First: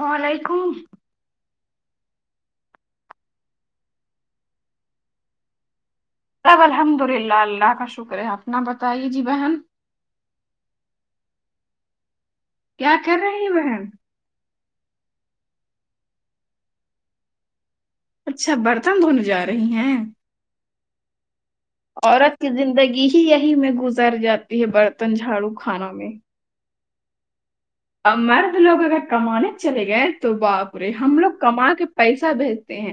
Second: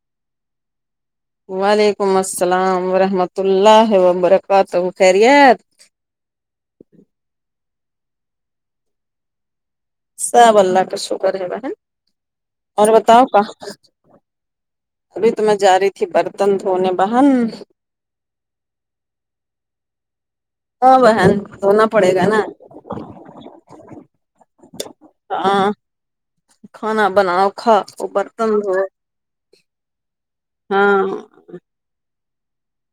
وعلیکم وعلیکم السلام ورحمۃ اللہ وبرکاتہ خیریت سب الحمد للہ اللہ کا شکر ہے اپنا بتائیے جی بہن سب اللہ کا شکر ہے بہن اور کیا کر بتاؤ رہی ہیں کہاں بہن ابھی تو میں جا رہی تھی برتن دھونے بہن اچھا برتن دھونے جا رہی ہیں ہاں بہن دھونا پڑے گا عورت نا کی زندگی ہی یہی میں گزر جاتی ہے برتن جھاڑو ہاں کھانا میں کھانا بناؤ کھا برتن مرد دھو لوگ اگر کمانے چلے گئے تو باپ رے ہاں ہم لوگ کما کے پیسہ بھیج ہیں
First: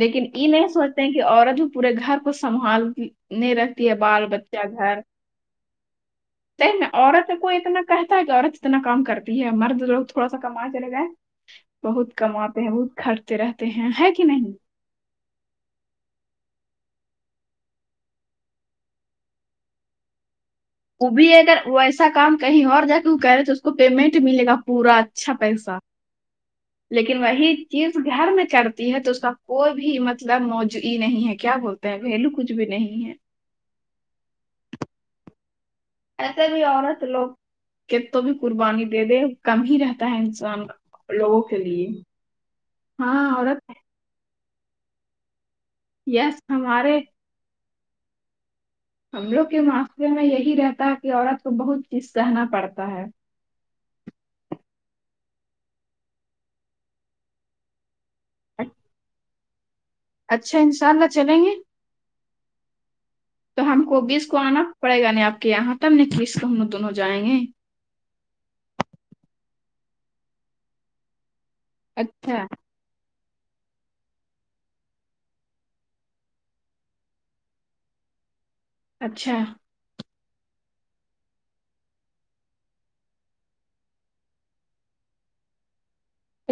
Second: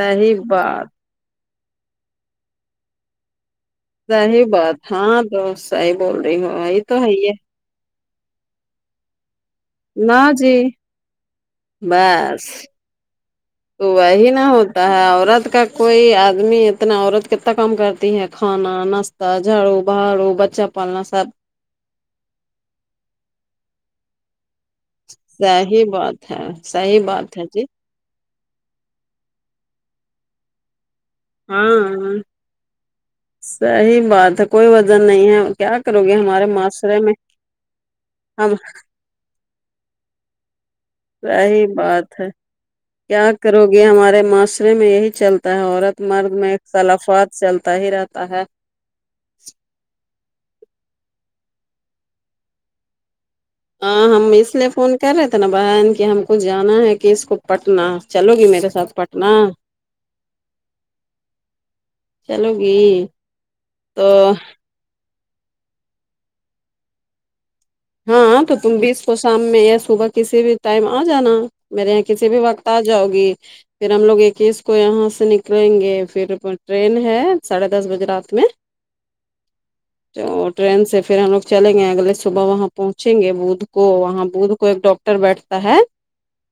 لیکن یے نہیں بات سوچتے ہیں کہ عورت جو پورے گھر کو سنبھال تی نے رکھ تی ہے بال صحیح بچہ بات گھر ہاں تو صحیح بول رہی ہو یہ تو ہے ہی عورت ہے کو اتنا کہتا ہے کہ عورت اتنا کام کرتی ہے مرد لوگ نہ تھوڑا سا جی کما چلے گئے بہت بس کماتے ہیں بہت خرچے رہتے ہیں ہے کی نہیں تا ہے عورت کا کوئی آدمی اتنا عورت کتنا کام کرتی ہے کھانا انس جھاڑو بہاڑو بچہ پالنا وہ سب بھی اگر وہ ایسا کام کہیں اور جا کے وہ کرے تو اس کو پیمنٹ ملے گا پورا اچھا پیسہ صحیح بات ہے صحیح لیکن بات ہے وہی جی چیز گھر میں کرتی ہے دوسرا کوئی بھی مطلب موجود ہی نہیں ہے کیا بولتے ہیں ہاں ویلو کچھ بھی نہیں ہے صحیح بات ہے کوئی وزن نہیں ہے کیا کرو گے ہمارے ایسے بھی معاشرے عورت میں لوگ کہ تو بھی ہم قربانی دے دے کم ہی رہتا ہے انسان کا رہی بات ہے کیا ہاں کرو عورت گی ہمارے معاشرے میں یہی چلتا ہے عورت مرد یس میں ایک ہمارے اقتلافت چلتا ہی رہتا ہے ہم لوگ کے معاشرے میں یہی رہتا ہے کہ عورت کو بہت چیز سہنا پڑتا ہے ہاں ہم اس لیے فون کر رہے تھے نا بہن کہ ہم کو جانا ہے کہ اس کو پٹنہ چلو گی میرے ساتھ پٹنہ اچھا انشاء اللہ چلیں گے چلو گی ہم کو تو بیس کو آنا پڑے گا نہیں آپ کے یہاں [unintelligible] کلیس ہم لوگ دونوں جائیں گے ہاں تو تم بھی اس کو شام میں یا صبح کسی بھی ٹائم آ جانا میرے یہاں کسی بھی اچھا وقت اجاؤ گی پھر ہم لوگ اکیس کو یہاں سے نکلیں گے پھر ٹرین ہے ساڑھے دس بجے رات میں اچھا تو ٹرین سے پھر ہم لوگ چلیں گئے اگلے صبح وہاں پہنچیں گے بدھ کو وہاں بدھ کو ایک ڈاکٹر بیٹھتا ہے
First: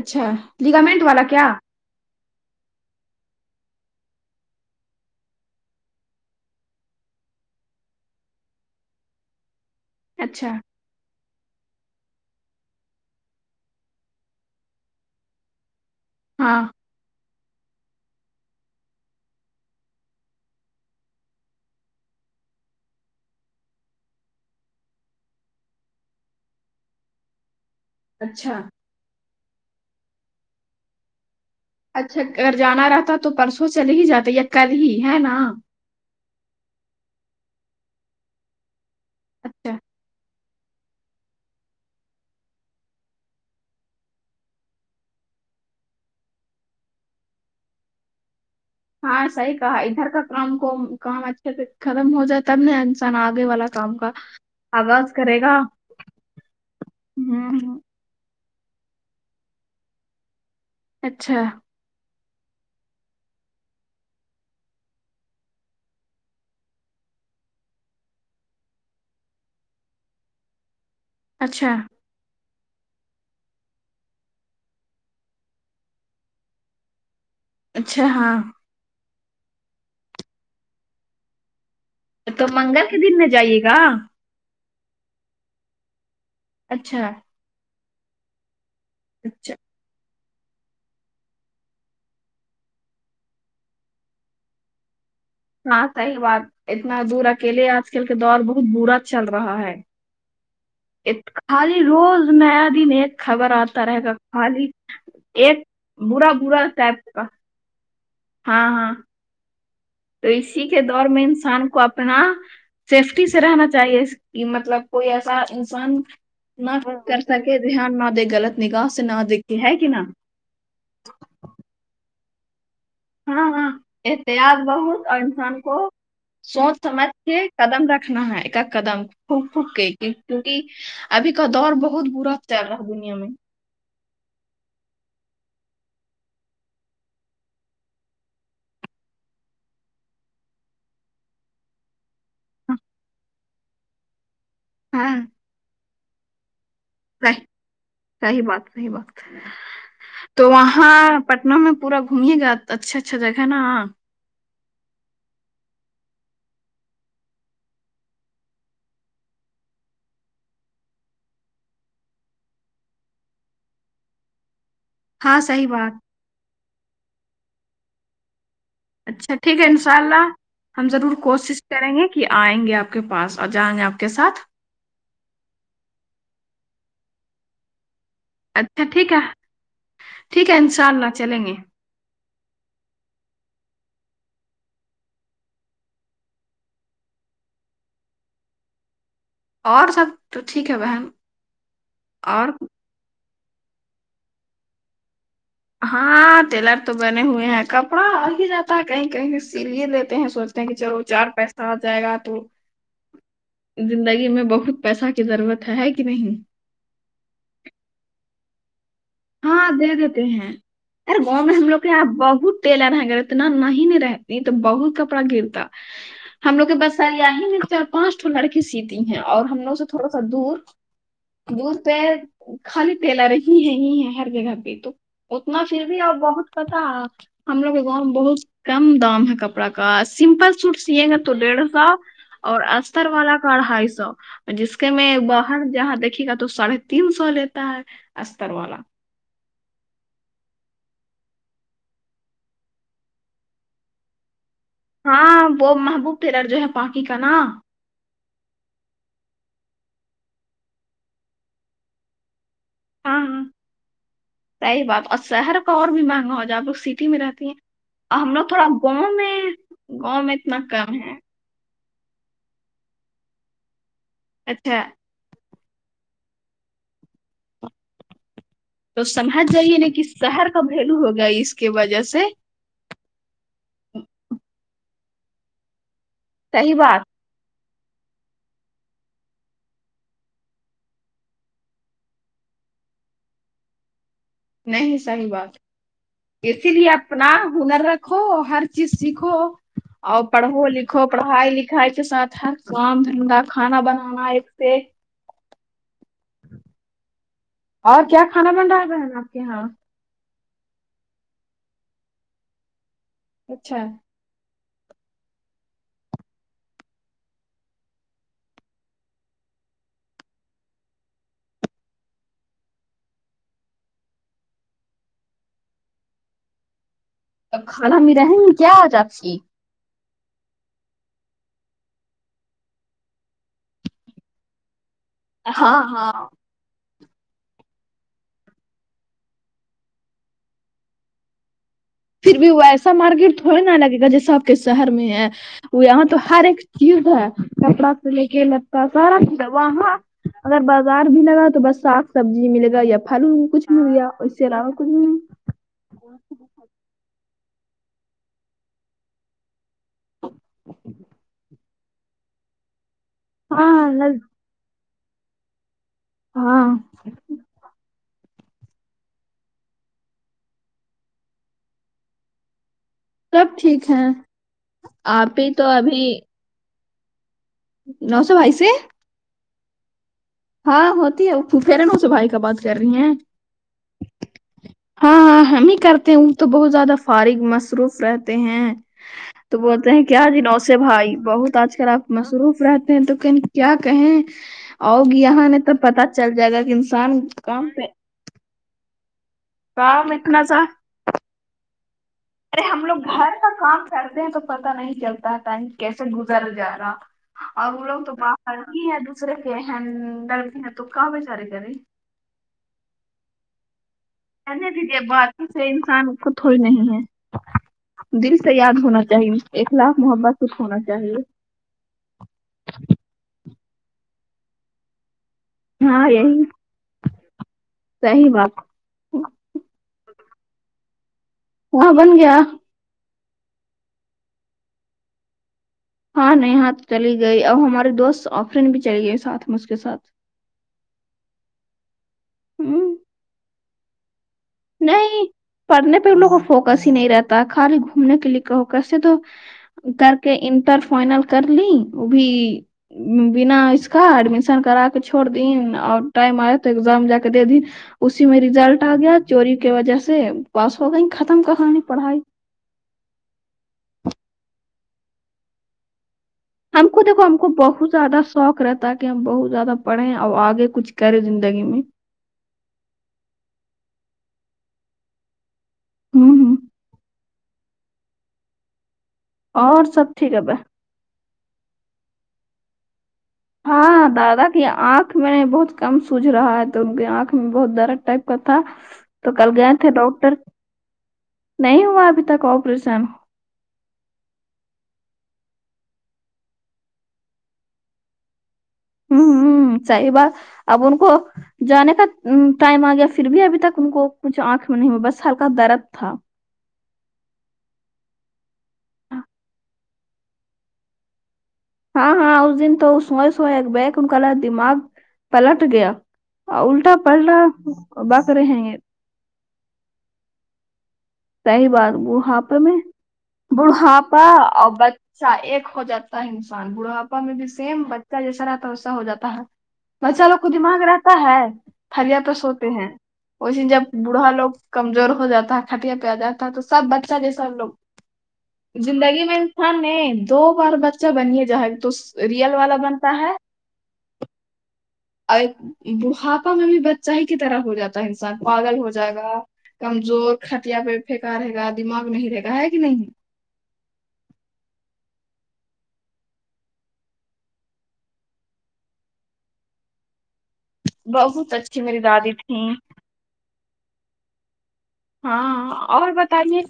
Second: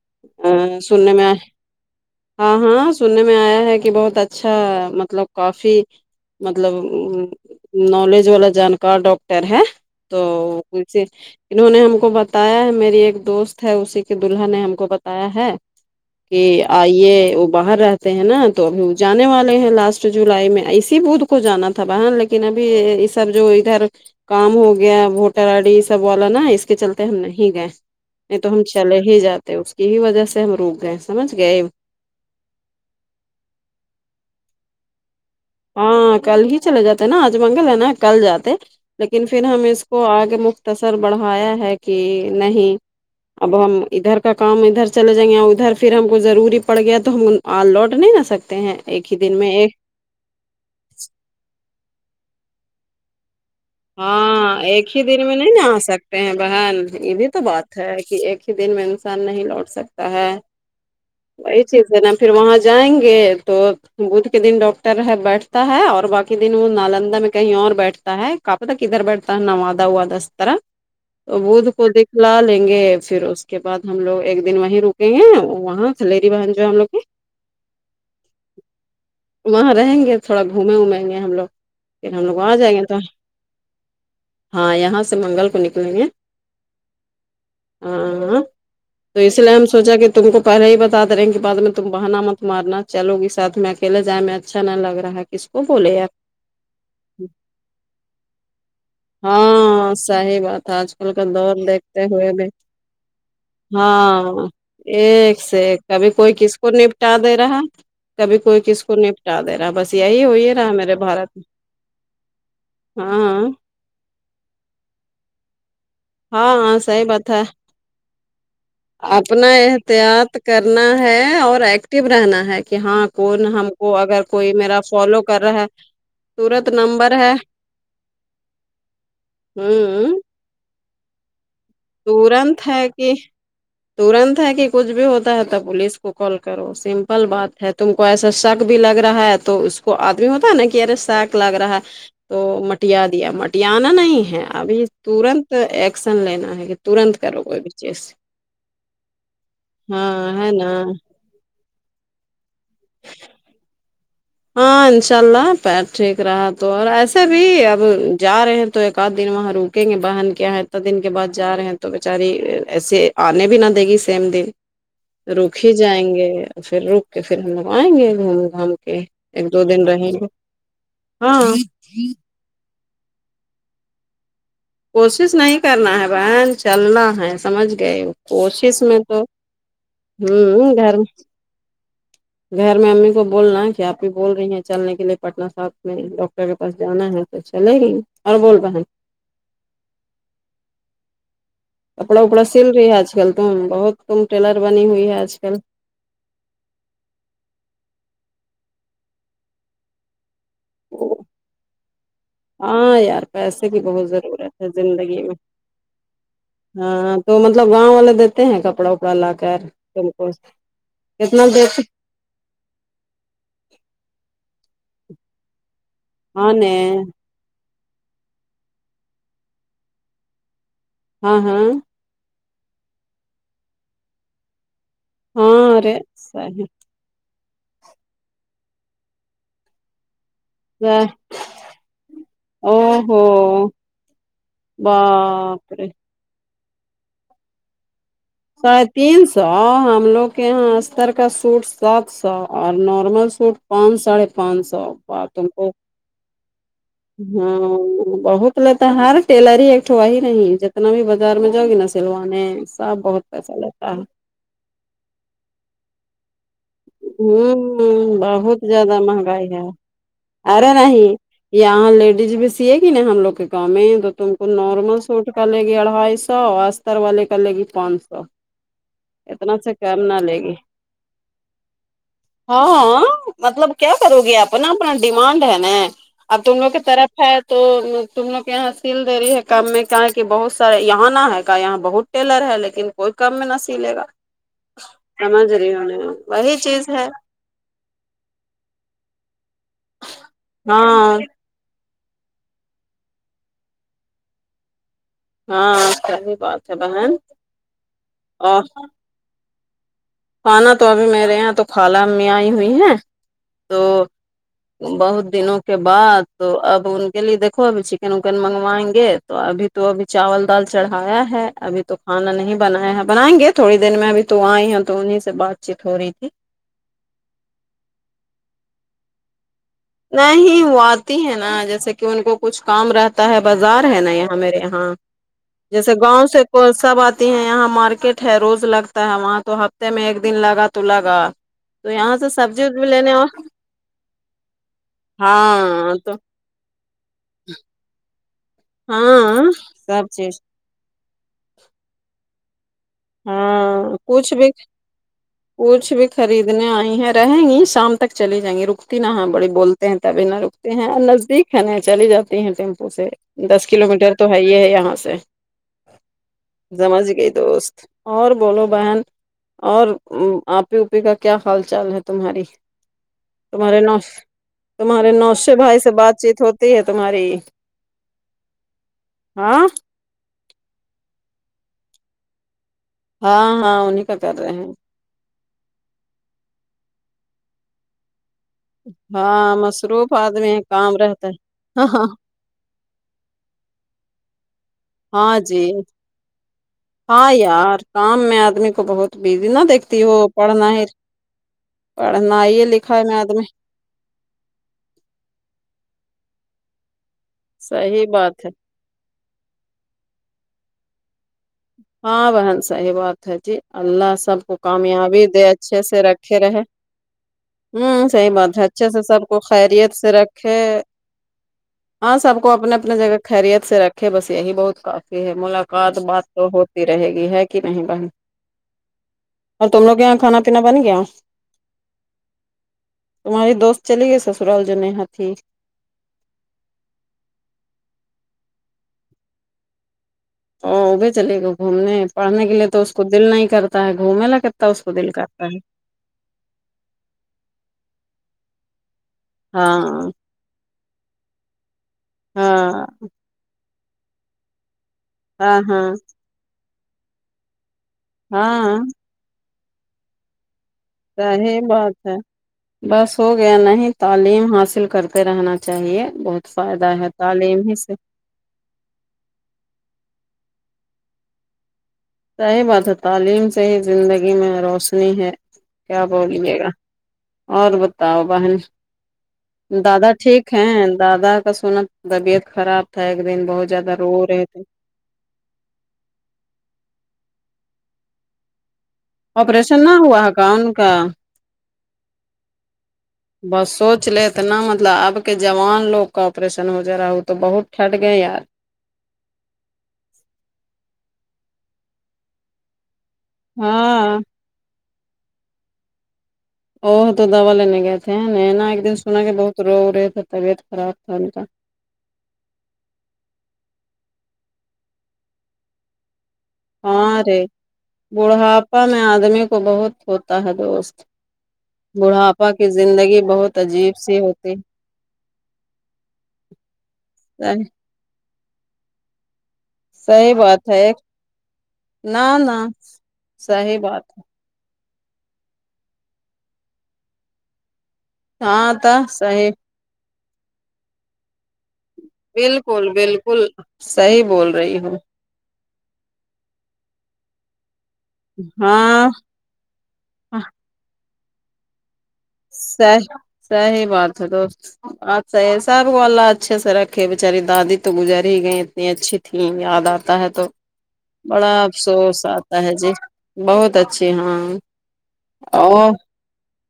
اچھا ہمم لیگامنٹ سننے والا میں آیا کیا ہاں ہاں سننے میں آیا ہے کہ بہت اچھا مطلب کافی مطلب نولیج والا جانکار ڈاکٹر ہے تو اچھا سے انہوں نے ہم کو بتایا ہے میری ایک دوست ہے اسی کے دلہا نے ہم کو بتایا ہے کی ہاں آئی یے وہ باہر رہتے ہیں نا تو ابھی وہ جانے والے ہیں لاسٹ جولائی میں ایسی بت کو جانا تھا بہن لیکن ابھی یے سب جو ادھر کام ہو گیا ووٹر آڈیس سب والا نا اس کے چلتے ہم نہیں گئے نہیں تو اچھا ہم چلے ہی جات تے اس کی ہی وجہ سے ہم روک گئے سمجھ گئے اچھا اگر جانا رہتا تو پرسوں چلے ہی جاتے یا کل ہی ہے نا ہاں کل ہی چلے جاتے نا آج منگل ہے نا کل جاتے لیکن پھر ہم اچھا اس کو آگے مت بڑھایا ہے کہ نہیں [unintelligible] اب ہم ادھر کا کام ادھر چلے جائیں اور ادھر پھر ہم کو ضروری پڑ گیا تو ہم اور لوٹ نہیں آ سکتے ہیں ایک ہی دن میں ایک گھر کا کام کو کام اچھے سے ختم ہو جائے تب نا انسان آگے والا کام کا ہاں ایک ہی آغاز دن میں کرے نہیں گا ن آ سکتے ہیں بہن یے بھی تو بات ہوں ہے کی ایک ہی دن میں انسان نہیں لوٹ سکتا ہے اچھا چھے جنم پھر وہاں جائیں گے تو بدھ کے دن ڈاکٹر ہے بیٹھتا ہے اور باقی دن وہ نالندہ میں کہیں اور بیٹھتا ہے کب تک ادھر بیٹھتا [unintelligible] دسترا تو بود اچھا کو دیکھ لا لیں گے پھر اس کے بعد ہم لوگ ایک دن وہی رکیں گے وہاں خلیری بہن جو ہے ہم لوگ کی اچھا ہاں وہاں رہیں گے تھوڑا گھومے وومگے ہم لوگ پھر ہم لوگ کل آ جائیں منگل گے تو کے دن میں جائیے گا ہاں یہاں سے منگل کو نکلیں گے اچھا ہاں تو اس اچھا لیے ہم سوچا کہ تم کو پہلے ہی بتا دے رہے کہ بعد میں تم بہنا مت مارنا چلوی ساتھ میں اکیل جائے میں اچھا نہیں لگ رہا ہے کس کو ہاں بولے یار صحیح بات اتنا دور اکیلے آج کل کے دور بہت برا چل رہا ہے ہاں صحیح بات ہے آج کل کا ات- دور خالی دیکھتے روز ہوئے بھی نیا دن ایک خبر آتا رہے گا ہاں خالی ایک سے ایک کبھی برا کوئی کس برا کو ٹائپ نپٹا کا دے رہا کبھی کوئی ہاں کس ہاں کو نپٹا دے رہا بس یہی تو ہو ہی رہا اسی ہے کے میرے دور بھارت میں انسان کو اپنا سیفٹی سے ہاں رہنا چاہیے کی مطلب کوئی ایسا انسان ہاں نہ ہاں صحیح کر بات ہے سکے دھیان نہ دے غلط نگاح سے نہ دیک اپنا کے ہے کہ نہ احتیاط کرنا ہے اور ایکٹو رہنا ہے کہ ہاں کون ہم ہاں کو اگر کوئی احتیاط میرا بہت اور فالو کر انسان رہا ہے کو ترت سوچ سمجھ نمبر ہے کے قدم رکھنا ہے ایک اد قدم پھک پھک کے ہوں کیونکی ابھی کا دور بہت برا چل تورنت رہا ہے کہ دنیا میں ترنت ہے کہ کچھ بھی ہوتا ہے تو پولیس کو کال کرو سمپل بات ہے تم کو ایسا شک بھی لگ رہا ہے تو اس کو آدمی ہوتا ہے نا کہ ارے شک لگ رہا ہے تو مٹیا دیا مٹیانا نہیں ہے ابھی ہاں ترنت ایکشن لینا ہے ترنت صحی کرو کوئی بھی چیز صحیح بات صحیح بات تو ہاں ہے نا وہاں پٹنہ میں پورا گھمیے گا اچھا اچھا جگہ ہے نا ہاں انشاء اللہ پیر ٹھیک رہا تو اور ایسے بھی اب جا رہے ہیں تو ایک آدھ دن وہاں روک سکیں گے بہن کیا ہے اتنا دن کے بعد جا رہے ہیں تو بیچاری ایسے آنے بھی نہ دے گی سیم دن ہاں رک صحیح ہی بات جائیں گے پھر رک کے پھر ہم لوگ آئیں گے گھوم گھام کے اچھا ایک ٹھیک دو ہے ان دن شاء رہیں گے اللہ ہم ضرور ہاں کوشش کریں گے کہ آئیں گے آپ کے پاس اور جائیں گے آپ کے ساتھ کوشش نہیں کرنا ہے بہن چلنا ہے سمجھ گئے کوشش اچھا میں ٹھیک ہے تو ٹھیک ہے [unintelligible] گھر انشاءاللہ چلیں گے گھر میں امی کو بولنا ہے کہ آپی بول رہی ہیں چلنے کے لیے پٹن ساتھ میں ڈاکٹر کے پاس جانا ہے تو چلے گئی اور بول رہا اور سب تو ٹھیک ہے بہن کپڑا وپڑا اور سل رہی ہے آج کل تم بہت تم ٹیلر بنی ہوئی ہے آج کل ہاں ٹیلر تو بنے ہوئے ہیں کپڑا آ ہی جاتا ہے کہیں کہیں سلے لیتے ہیں سو [unintelligible] چار پیسہ آ جائے گا تو ہاں یار پیسے کی بہت زندگی میں ضرورت ہے بہت پیسہ کی زندگی میں ضرورت ہے کی نہیں ہاں تو مطلب گاؤں والے دیتے ہیں کپڑا وپڑا لا کر ہاں دے تم دیتے کو ہیں ارے کتنا گاؤں میں دیر ہم لوگ سے کے یہاں بہت تیلار [unintelligible] نہیں رہتی تو بہت کپڑا گرتا ہاں ہم لوگ نے کے پاس ساری ہی میں چار پانچ تو لڑکی سیتی ہیں اور ہم لوگ سے تھوڑا سا دور ہاں ہاں دور پے خالی تیلا رہ ہی ہے ہی ہے ہر جگہ پے تو اتنا ہاں پھر ارے بھی بہت پتہ ہم لوگ کے گاؤں میں بہت کم دام ہے کپڑا کا سمپل سوٹ سیئیگے او تو ڈیڑھ سو اور استر ہو والا کا اڑھائی سو جس کے میں باہر باپ رے جہاں دیکھے گا تو سڑے تین سو لیتا ہے استر والا ساڑھے تین سو ہم لوگ کے یہاں استر کا سوٹ سات سو اور نارمل سوٹ پانچ ساڑھے پانچ سو تم ہاں کو وہ محبوب ٹیلر جو ہے پاکی کا نا ہاں بہت لے تو ہر ٹیلر ہی ایکٹا ہی نہیں جتنا بھی بازار میں جؤ گی نا سلوانے سب ہاں بہت ہاں پیسہ لیتا ہے صحیح بات اور شہر اور بھی مانگا جا کو سی میں رہتی ہیں ہوں ہم لوگ بہت تھوڑا زیادہ گاؤں میں مہنگائی ہے گاؤں میں اتنا ارے کم نہیں ہے یہاں لیڈیز بھی سیے گی نا ہم لوگ کے گاؤں میں تو تم کو اچھا نارمل سوٹ کا لے گںی اڑھائی سو استر والے کا لے گںی پانچ سو تو سمجھ اتنا سے جائیے نا کم کہ نہ لے شہر گی کا بھیلو ہوگا اس کی وجہ سے ہاں ہاں مطلب کیا کرو گے آپ نا اپنا ڈیمانڈ ہے نا اب تم لوگ صحیح کی بات طرح ہے تو تم لوگ کے یہاں سیل دے رہی ہے کام میں کیا کہ بہت سارے یہاں نہ ہے کا یہاں بہت ٹیلر ہے لیکن کوئی کم میں نہ سلے گا نہیں صحیح سمجھ بات رہی ہونا نیہہ اسی لیے اپنا ہنر رکھو ہر چیز سیکھو اور پڑھو لکھو ہاں پڑھائی لکھائی کے ساتھ ہر کام دھندا کھانا بنانا ایک سےایک ہاں صحیح بات ہے بہن اور کیا اور کھانا پینا کھانا تو ابھی میرے یہاں تو خالہ امی آںی ہوئی ہیں اچھا ہے تو بہت دنوں کے بعد تو اب ان کے لے دیکھو چکن وکن منگوائیں گے تو ابھی تو ابھی چاول دال چڑھایا ہے ابھی تو کھانا نہیں بنایا ہے بنائیں گے تھوڑی دیر میں ابھی تو آئی ہے تو انہیں سے بات چیت ہو رہی تھی کھانہ میں رہیں گے کیا آج آپ کی وہی وہ آتی ہے نا جیسے کہ ان کو کچھ کام رہتا ہے بازار ہے نا یہاں میرے یہاں ہاں جیسے ہاں گاؤں سے سب آتی ہیں یہاں مارکیٹ ہے روز لگتا ہے وہاں تو ہفتے میں ایک دن لگا تو لگا تو یہاں سے پھر بھی وہ سبزی وبزی ایسا لینے اور مارکیٹ تھوڑی نالگے گا جیسا آپ شہر میں ہے وہ یہاں تو ہر ایک چیز ہے کپڑا سے لے کے سرکارم ہاں دوا ہے نہ سب چیز اگر بڑھ بازار بھی لگا تو بس صاف سبزی ملے گا یا پھل کچھ مل ہاں گیا کچھ اس کے بھی علاوہ کچھ بھی کچھ بھی خریدنے آئی ہیں رہیں گی شام تک چلی جائیں گی رکتی نہ ہیں بڑی بول تبھی نہ رکتے ہیں اور نزدیک ہے نہ چلی جاتی ہیں ٹیمپو سے دس کلو میٹر ہاں تو ہے ہی ہے یہاں سے ہاں سمجھ گئی دوست اور بولو بہن اور آپی اوپی کا کیا حال چال ہے تمہاری سب تمہارے ٹھیک نو ہے تمہارے آپ ہی نوشد تو بھائی سے بات چیت ہوتی ہے تمہاری نوشد بھائی سے ہاں ہاں ہوتی ہےفیرنو سے بھائی کا بات کر رہی ہیں ہاں ہاں انہیں کا کر رہے ہیں ہاں ہاں ہم ہی کرتے ہیں تو بہت زیادہ فارغ مصروف رہتے ہیں ہاں تو بولتے ہیں مصروف کیا جی آدمی ہے نوشد کام بھائی رہتا ہے بہت آج ہاں کل ہاں آپ مصروف رہتے ہیں تو لیکن کیا کہیں آؤ گی ہاں یہاں نے جی تب پتا چل جائے گا کہ انسان ہاں یار پہ کام میں آدمی کو بہت بیوی نہ دیکھتی کام ہو اتنا سا پڑھنا ہے پڑھنا ہی ہے ارے ہم لکھا لوگ ہے آد گھر میں کا کام کرتے ہیں تو پتہ نہیں چلتا ٹائم کیسے گزر جا رہا اور وہ لوگ صحیح تو بات باہر ای ہے دوسرے کے ہے ہمدرد تو کا بیچارے کرے ہاں بہن صحیح بات ہے جی اللہ سے سب کو رہنے دیجیے کامیابی بات دے اچھے سے انسان کو رکھے تھوڑی رہے نہیں ہوں ہے صحیح دل بات ہے یاد اچھے سے ہونا سب کو چاہیے خیریت اخلاق سے محبت رکھے کچھ ہونا چاہیے ہاں سب کو اپنے اپنے جگہ خیریت سے رکھے بس یہی بہت کافی ہے ملاقات ہاں بات یہی تو ہوتی رہے گی ہے کہ نہیں بہن صحیح بات اور تم لوگ کے یہاں کھانا پینا بن گیا وہاں بن گیا تمہاری دوست چلی گئی سسرال جو نیہا تھی ہاں نیہا تو چلی گئی اور ہمارے دوست آفرین بھی چلی گئی ساتھ میں اس کے ساتھ او وہ بھی چلے گا گھومنے پڑھنے کے لیے تو اس ہوں کو دل نہیں کرتا ہے گھومنے لکت نہیں پڑھنے پہ ان لوگوں کو فوکس ہی نہیں رہتا ہے خالی گھومنے کے لیے کہو کسے تو ہاں کر کے انٹر فائنل کر لی وہ بھی ہاں بنا اس کا ایڈمیشن کرا ہاں چھوڑدین ہاں اور ٹائم آیا تو ایگزام جا کے دے دی اسی میں ہاں ریزلٹ آ گیا چوری کی وجہ سے پاس ہو گئی ختم صحیح کہانی بات ہے پڑھائی بس ہو گیا نہیں تعلیم حاصل کرتے رہنا چاہیے بہت فائدہ ہم کو ہے دیکھو ہم کو تعلیم ہی بہت سے زیادہ س شوق رہتا ہے کہ ہم بہت زیادہ پڑہیں اور آگے کچھ کریں زندگی میں صحیح بات ہے تعلیم سے ہی زندگی میں روشنی ہے کیا ہوں ہوں بولیے گا اور بتاؤ بہن اور دادا سب ہے بھائی ٹھیک ہیں دادا کا سنا طبیعت خراب تھا ایک دن بہت زیادہ ہاں رو دادا رہے تھے کی آنکھ میں بہت کم سوج رہا ہے تو ان کے آنکھ میں بہت درد ٹائپ کا تھا تو کل گئے آپریشن تھے نہ ہوا ہے ڈاکٹر کا ان کا نہیں ہوا ابھی تک آپریشن بس سوچ لے اتنا مطلب اب کے جوان لوگ کا آپریشن ہو جا رہا ہے وہ تو بہت ٹھٹ گئے یار ؤں ہوں صحیح بات اب ان کو جانے کا وں ٹائم آ گیا پھر بھی ابھی تک ان کو ہاں کچھ آنکھ میں نہیں ہوا بس ہلکا درد تھا او تو دوا لینے گئے تھے نہیں نا ایک دن سنا کہ بہت رو رہے تھے طبیعت خراب تھا ان کا ہاں ہاں اس دن تو سوئے سوئے بییک ان کا دماغ پلٹ گیا الٹا ہاں پلٹا رے بک رے ہیں یہ تو بہت ہوتا ہے دوست صحیح بات بڑھاپا بوڑھاپے کی میں زندگی بہت عجیب سی بڑھاپا ہوتی اور بچہ ایک ہو جاتا ہے انسان بڑھاپا میں بھی ہے۔ سیم ب چہ جیسا رہتا ویسا ہو جاتا ہے بچہ صحیح لوگ کو بات ہے دماغ ایک رہتا ہے پرییا نہ تو نہ سوتے ہیں ویسے صحیح جب بات بوڑھا لوگ کمزور ہو جاتا ہے کھٹیا پہ آ جاتا ہے تو سب بچہ جیسا وہ ہے ہاں لوگ تھا زندگی میں صحیح انسان ہے دو بار بچہ بنیے جہا بالکل بالکل صحیح بول رہی ہو اور بوڑھاپا میں بھی بچہ ہی کی طرح ہو جاتا ہے انسان پاگل ہو ہاں جائے گا کمزور کھٹیا پہ پہکا رہے گا دماغ نہیں رہے گا ہے کہ نہیں صحیح صحیح بات ہے دوست اچھا یہ سب وہ اللہ اچھے سے رکھے بچاری دادی تو گزر ہی گئی اتنی اچھی تھیں یاد آتا ہے تو بڑا بہت اچھی میری افسوس دادی آتا تھی ہے جی بہت اچھی ہاں ہاں اور بتائیے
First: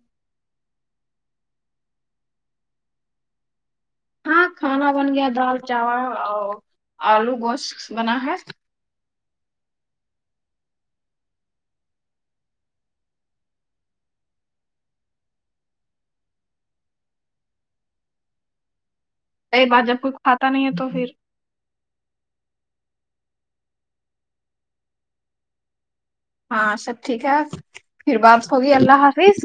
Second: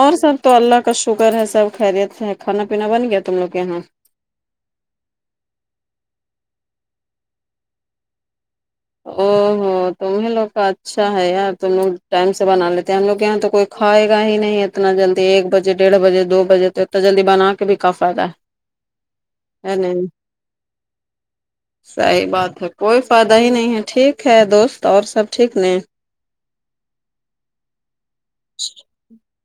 اور سب تو اللہ کا شگر ہے سب خیریت سے ہے کھانا پینا بن گیا تم لوگ کے یہاں ہاں کھانا بن گیا دال چاول اور آلو گوشت بنا ہے او ہو تمہیں لوگ کا اچھا ہے یار تم لوگ ٹائم سے بنا لیتے ہم لوگ یہاں تو کوئی کھائے گا ہی نہیں اتنا جلدی ایک بجے ڈیڑھ بجے دو بجے تو اتنا جلدی بنا کے بھی کا فائدہ کوئی ہے ہے بات جب نہیں کو پتہ نہیں ہے تو پھر صحیح بات ہے کوئی فائدہ ہی نہیں ہے ٹھیک ہے دوست اور سب ٹھیک نہیں ہاں سب ٹھیک ہے پھر بات ہوگی اللہ حافظ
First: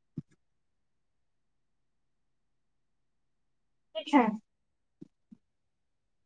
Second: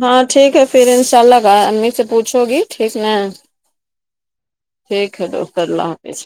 ہاں ٹھیک ہے پھر ان شاء اللہ ب امی سے پوچھو گی ٹھیک نہ ٹھیک ہے ٹھیک ہے تو اوکے اللہ حافظ